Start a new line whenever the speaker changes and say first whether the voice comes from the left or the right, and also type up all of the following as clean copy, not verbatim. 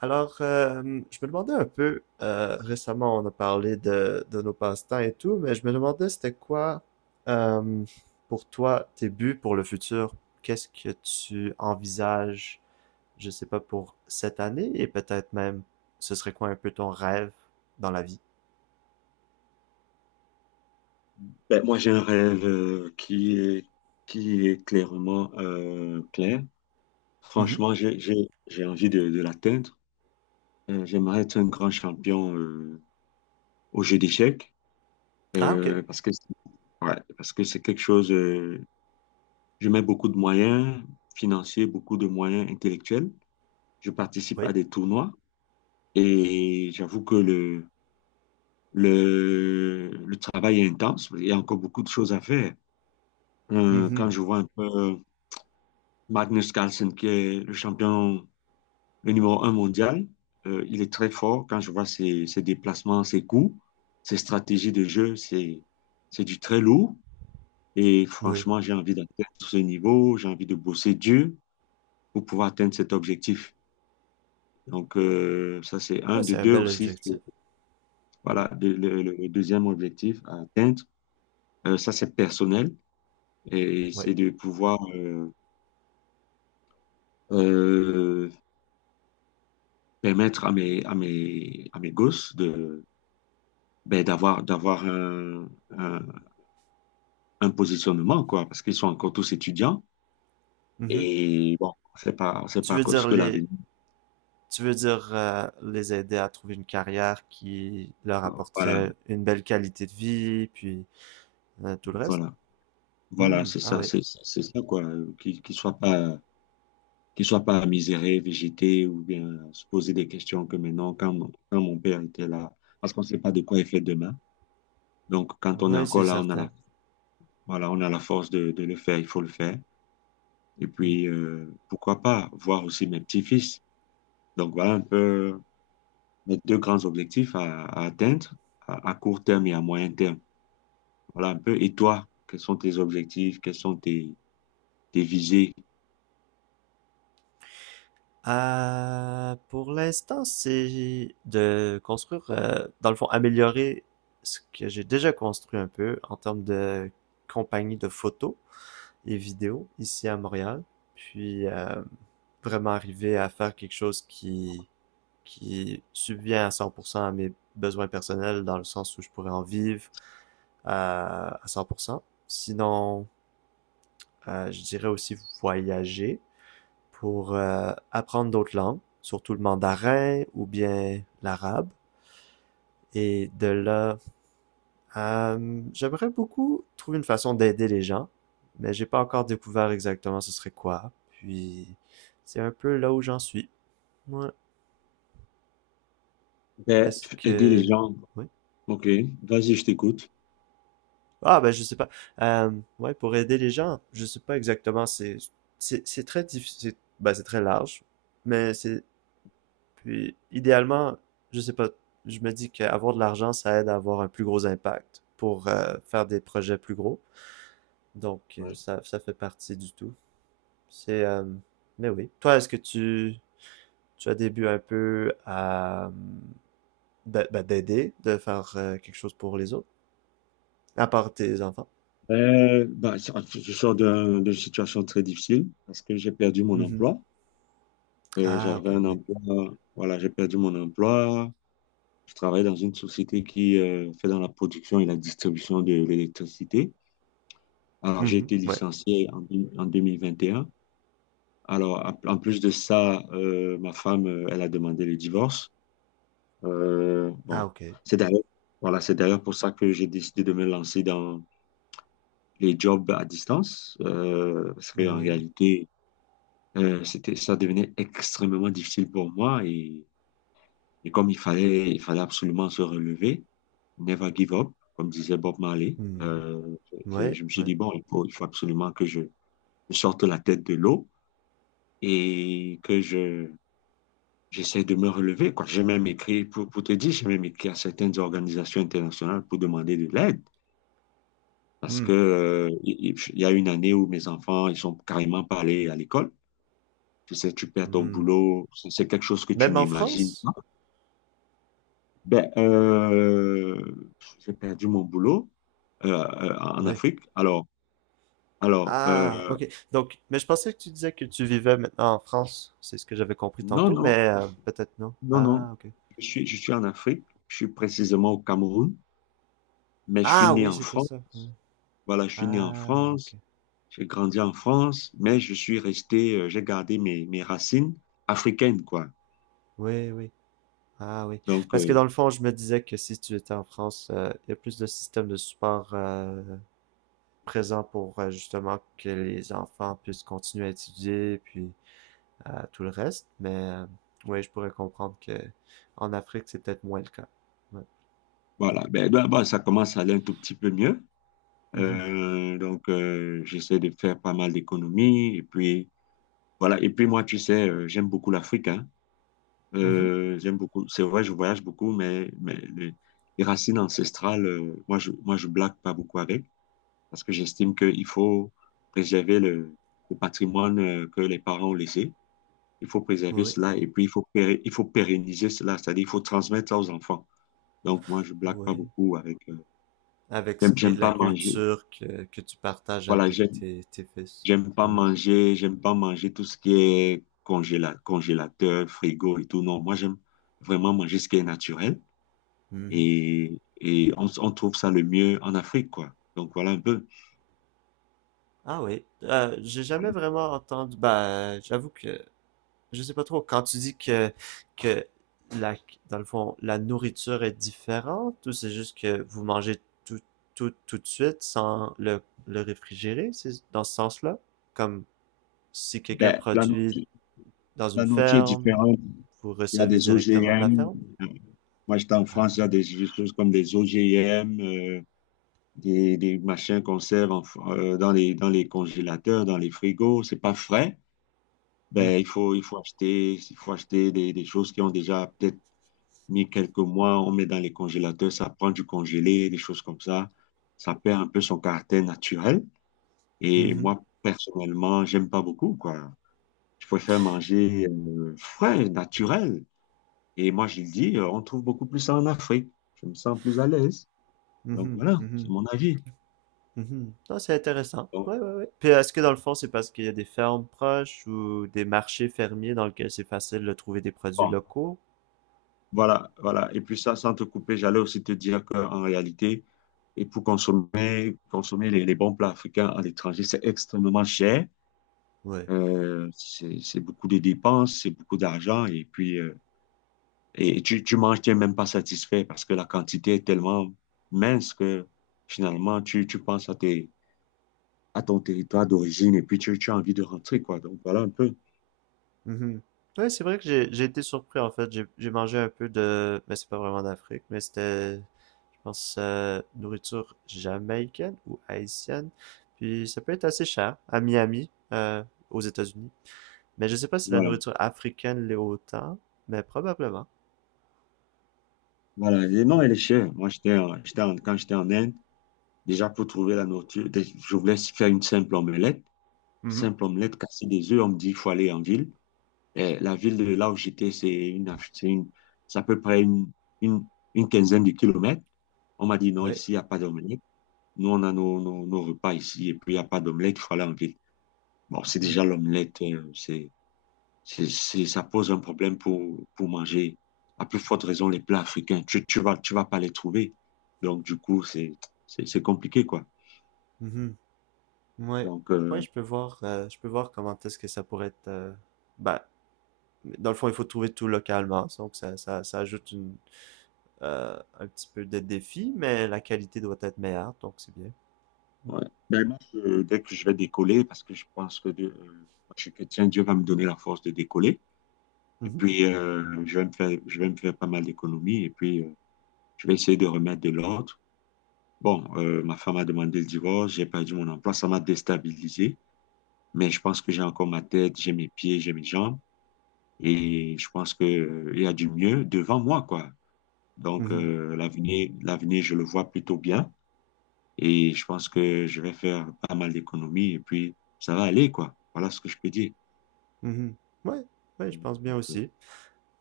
right: Alors, euh, je me demandais un peu, récemment on a parlé de nos passe-temps et tout, mais je me demandais c'était quoi euh, pour toi tes buts pour le futur? Qu'est-ce que tu envisages, je sais pas, pour cette année et peut-être même ce serait quoi un peu ton rêve dans la vie?
left: Ben, moi, j'ai un rêve qui est clairement clair.
right: Mhm.
left: Franchement, j'ai envie de l'atteindre. J'aimerais être un grand champion au jeu d'échecs
right: Ah, ok.
left: parce que, ouais, parce que c'est quelque chose. Je mets beaucoup de moyens financiers, beaucoup de moyens intellectuels. Je participe à
right: Oui.
left: des tournois et j'avoue que le travail est intense. Il y a encore beaucoup de choses à faire.
right: Mhm.
left: Quand je vois un peu Magnus Carlsen, qui est le champion, le numéro un mondial. Il est très fort quand je vois ses déplacements, ses coups, ses stratégies de jeu, c'est du très lourd. Et
right: Oui.
left: franchement, j'ai envie d'atteindre ce niveau, j'ai envie de bosser dur pour pouvoir atteindre cet objectif. Donc, ça, c'est
right: Ah,
left: un. De
right: c'est un
left: deux
right: bel
left: aussi,
right: objectif. Oui.
left: voilà, le deuxième objectif à atteindre, ça, c'est personnel et c'est
right: Oui.
left: de pouvoir euh, permettre à à mes gosses de ben, d'avoir un positionnement, quoi, parce qu'ils sont encore tous étudiants.
right: Mhm.
left: Et bon, on sait
right: Tu
left: pas
right: veux
left: ce
right: dire
left: que
right: les,
left: l'avenir.
right: Tu veux dire les aider à trouver une carrière qui leur
left: Voilà,
right: apporterait une belle qualité de vie, puis tout le reste?
left: voilà, voilà,
right: Hmm,
left: c'est
right: ah
left: ça,
right: ouais.
left: c'est ça, quoi. Qu'ils ne soient pas, qu'ils soient pas misérés, végétés, ou bien se poser des questions que maintenant, quand, quand mon père était là, parce qu'on ne sait pas de quoi il fait demain. Donc, quand on est
right: Oui, c'est
left: encore là,
right: certain.
left: voilà, on a la force de le faire, il faut le faire. Et
right: Hmm.
left: puis, pourquoi pas voir aussi mes petits-fils. Donc, voilà un peu. Mes deux grands objectifs à atteindre court terme et à moyen terme. Voilà un peu. Et toi, quels sont tes objectifs? Quels sont tes, tes visées?
right: Pour l'instant, c'est de construire, dans le fond, améliorer ce que j'ai déjà construit un peu en termes de compagnie de photos et vidéos ici à Montréal. Puis vraiment arriver à faire quelque chose qui subvient à 100% à mes besoins personnels dans le sens où je pourrais en vivre à 100%. Sinon, je dirais aussi voyager pour apprendre d'autres langues, surtout le mandarin ou bien l'arabe. Et de là, j'aimerais beaucoup trouver une façon d'aider les gens, mais j'ai pas encore découvert exactement ce serait quoi. Puis, c'est un peu là où j'en suis. Ouais.
left: Ben,
right: Est-ce
left: aider les
right: que...
left: gens.
right: Oui.
left: Ok, vas-y, je t'écoute.
right: Ah ben, je sais pas. Euh, ouais, pour aider les gens, je sais pas exactement. C'est très difficile. Ben, c'est très large. Mais c'est, puis, idéalement, je sais pas. Je me dis qu'avoir de l'argent, ça aide à avoir un plus gros impact pour faire des projets plus gros. Donc,
left: Ouais.
right: ça, ça fait partie du tout. C'est, mais oui. Toi, est-ce que tu as des buts un peu à, ben, d'aider, de faire quelque chose pour les autres, à part tes enfants?
left: Ben, je sors d'une situation très difficile parce que j'ai perdu mon
right: Mhm.
left: emploi.
right: Ah, ok,
left: J'avais un
right: oui.
left: emploi, voilà, j'ai perdu mon emploi. Je travaille dans une société qui fait dans la production et la distribution de l'électricité. Alors, j'ai
right: Mhm,
left: été
right: ouais.
left: licencié en, en 2021. Alors, en plus de ça, ma femme, elle a demandé le divorce.
right: Ah
left: Bon,
right: OK.
left: c'est d'ailleurs, voilà, c'est d'ailleurs pour ça que j'ai décidé de me lancer dans les jobs à distance, parce qu'en
right: Oui.
left: réalité, c'était, ça devenait extrêmement difficile pour moi et comme il fallait absolument se relever, never give up, comme disait Bob Marley,
right: Mmh. Ouais,
left: je me suis
right: ouais.
left: dit, bon, il faut absolument que je sorte la tête de l'eau et que j'essaie de me relever, quoi. J'ai même écrit, pour te dire, j'ai même écrit à certaines organisations internationales pour demander de l'aide. Parce
right: Mmh.
left: que, il y a une année où mes enfants, ils sont carrément pas allés à l'école. Tu sais, tu perds ton
right: Mmh.
left: boulot, c'est quelque chose que tu
right: Même en
left: n'imagines
right: France?
left: pas. Ben, j'ai perdu mon boulot en
right: Oui.
left: Afrique. Alors
right: Ah, OK. Donc, mais je pensais que tu disais que tu vivais maintenant en France. C'est ce que j'avais compris
left: non,
right: tantôt,
left: non,
right: mais peut-être non.
left: non, non.
right: Ah, OK.
left: Je suis en Afrique, je suis précisément au Cameroun, mais je suis
right: Ah
left: né
right: oui,
left: en
right: c'était
left: France.
right: ça. Ouais.
left: Voilà, je suis né en
right: Ah, OK.
left: France. J'ai grandi en France, mais je suis resté, j'ai gardé mes racines africaines, quoi.
right: Oui, oui. Ah oui.
left: Donc,
right: Parce que dans le fond, je me disais que si tu étais en France, il y a plus de systèmes de support présents pour justement que les enfants puissent continuer à étudier, puis à tout le reste, mais ouais, je pourrais comprendre que en Afrique, c'est peut-être moins le cas. Ouais.
left: voilà. Ben, d'abord, ça commence à aller un tout petit peu mieux.
right: Mhm.
left: Donc, j'essaie de faire pas mal d'économies. Et puis, voilà. Et puis, moi, tu sais, j'aime beaucoup l'Afrique, hein.
right: Mhm.
left: J'aime beaucoup. C'est vrai, je voyage beaucoup, mais les racines ancestrales, moi, je blague pas beaucoup avec parce que j'estime qu'il faut préserver le patrimoine que les parents ont laissé. Il faut préserver
right: Oui,
left: cela et puis il faut, il faut pérenniser cela, c'est-à-dire il faut transmettre ça aux enfants. Donc moi, je blague pas
right: oui.
left: beaucoup avec.
right: Avec ce
left: J'aime,
right: qui est
left: j'aime
right: de la
left: pas manger.
right: culture que tu partages
left: Voilà,
right: avec
left: j'aime,
right: tes fils. Ouais.
left: j'aime pas manger tout ce qui est congélateur, frigo et tout. Non, moi, j'aime vraiment manger ce qui est naturel
right: Mhm.
left: et on trouve ça le mieux en Afrique, quoi. Donc voilà un peu.
right: Ah oui. J'ai jamais
left: Voilà.
right: vraiment entendu. Ben, j'avoue que je sais pas trop. Quand tu dis que la, dans le fond, la nourriture est différente, ou c'est juste que vous mangez tout tout tout de suite sans le réfrigérer, c'est dans ce sens-là? Comme si quelqu'un
left: Ben,
right: produit dans
left: la
right: une
left: nourriture est
right: ferme,
left: différente.
right: vous
left: Il y a
right: recevez
left: des
right: directement de la
left: OGM.
right: ferme?
left: euh, Moi, j'étais en France, il y
right: Ah.
left: a des choses comme des OGM. Des machins qu'on sert dans les congélateurs, dans les frigos, c'est pas frais.
right: Hmm.
left: Ben, il faut acheter des choses qui ont déjà peut-être mis quelques mois, on met dans les congélateurs, ça prend du congelé, des choses comme ça. Ça perd un peu son caractère naturel. Et
right: Mhm.
left: moi, personnellement, j'aime pas beaucoup, quoi. Je préfère manger frais, naturel. Et moi, je le dis, on trouve beaucoup plus ça en Afrique. Je me sens plus à l'aise. Donc
right: Mhm.
left: voilà, c'est
right: Mhm.
left: mon avis.
right: Mhm. Non, c'est intéressant. Oui,
left: Donc,
right: oui, oui. Puis est-ce que dans le fond, c'est parce qu'il y a des fermes proches ou des marchés fermiers dans lesquels c'est facile de trouver des produits
left: bon,
right: locaux?
left: voilà, voilà. Et puis ça, sans te couper, j'allais aussi te dire qu'en réalité, et pour consommer, consommer les bons plats africains à l'étranger, c'est extrêmement cher.
right: Ouais.
left: C'est beaucoup de dépenses, c'est beaucoup d'argent. Et puis, et tu manges, tu n'es même pas satisfait parce que la quantité est tellement mince que finalement, tu penses à tes, à ton territoire d'origine et puis tu as envie de rentrer, quoi. Donc voilà un peu.
right: Mhm. Oui, c'est vrai que j'ai été surpris en fait. J'ai mangé un peu de, mais c'est pas vraiment d'Afrique, mais c'était je pense, nourriture jamaïcaine ou haïtienne. Puis ça peut être assez cher à Miami, aux États-Unis. Mais je sais pas si la
left: Voilà.
right: nourriture africaine l'est autant, mais probablement.
left: Voilà. Et non,
right: Ouais.
left: elle est chère. Moi, quand j'étais en Inde, déjà, pour trouver la nourriture, je voulais faire une simple omelette.
right: Mhm.
left: Simple omelette, casser des œufs. On me dit qu'il faut aller en ville. Et la ville de là où j'étais, c'est à peu près une, une quinzaine de km. On m'a dit non,
right: Ouais.
left: ici, il n'y a pas d'omelette. Nous, on a nos repas ici et puis il n'y a pas d'omelette, il faut aller en ville. Bon, c'est
right: Hmm.
left: déjà l'omelette, ça pose un problème pour manger. À plus forte raison, les plats africains, tu vas pas les trouver. Donc, du coup, c'est compliqué, quoi.
right: Mhm. Ouais.
left: Donc,
right: Je peux voir comment est-ce que ça pourrait être. Bah, Dans le fond, il faut trouver tout localement, donc ça ajoute une, un petit peu de défi, mais la qualité doit être meilleure, donc c'est bien.
left: ouais. Ben, moi, dès que je vais décoller, parce que je pense que moi, je suis chrétien, Dieu va me donner la force de décoller. Et
right: Mhm.
left: puis, je vais me faire pas mal d'économies. Et puis, je vais essayer de remettre de l'ordre. Bon, ma femme a demandé le divorce, j'ai perdu mon emploi, ça m'a déstabilisé. Mais je pense que j'ai encore ma tête, j'ai mes pieds, j'ai mes jambes. Et je pense que, il y a du mieux devant moi, quoi. Donc,
right: Mhm.
left: l'avenir, je le vois plutôt bien. Et je pense que je vais faire pas mal d'économies et puis ça va aller, quoi. Voilà ce que je peux dire.
right: Mhm. Ouais, ouais, je pense bien
left: Donc, euh,
right: aussi.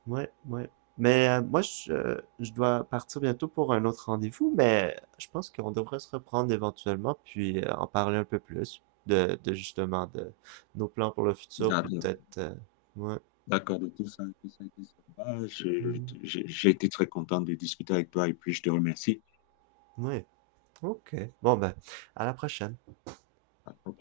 right: Ouais, ouais. Mais je dois partir bientôt pour un autre rendez-vous, mais je pense qu'on devrait se reprendre éventuellement, puis en parler un peu plus de justement de nos plans pour le futur, puis
left: d'accord,
right: peut-être... ouais.
left: d'accord de tout ça, tout ça, tout ça. Bah,
right: Mhm.
left: j'ai été très content de discuter avec toi et puis je te remercie.
right: Ouais. Ok. Bon ben, à la prochaine.
left: Ok.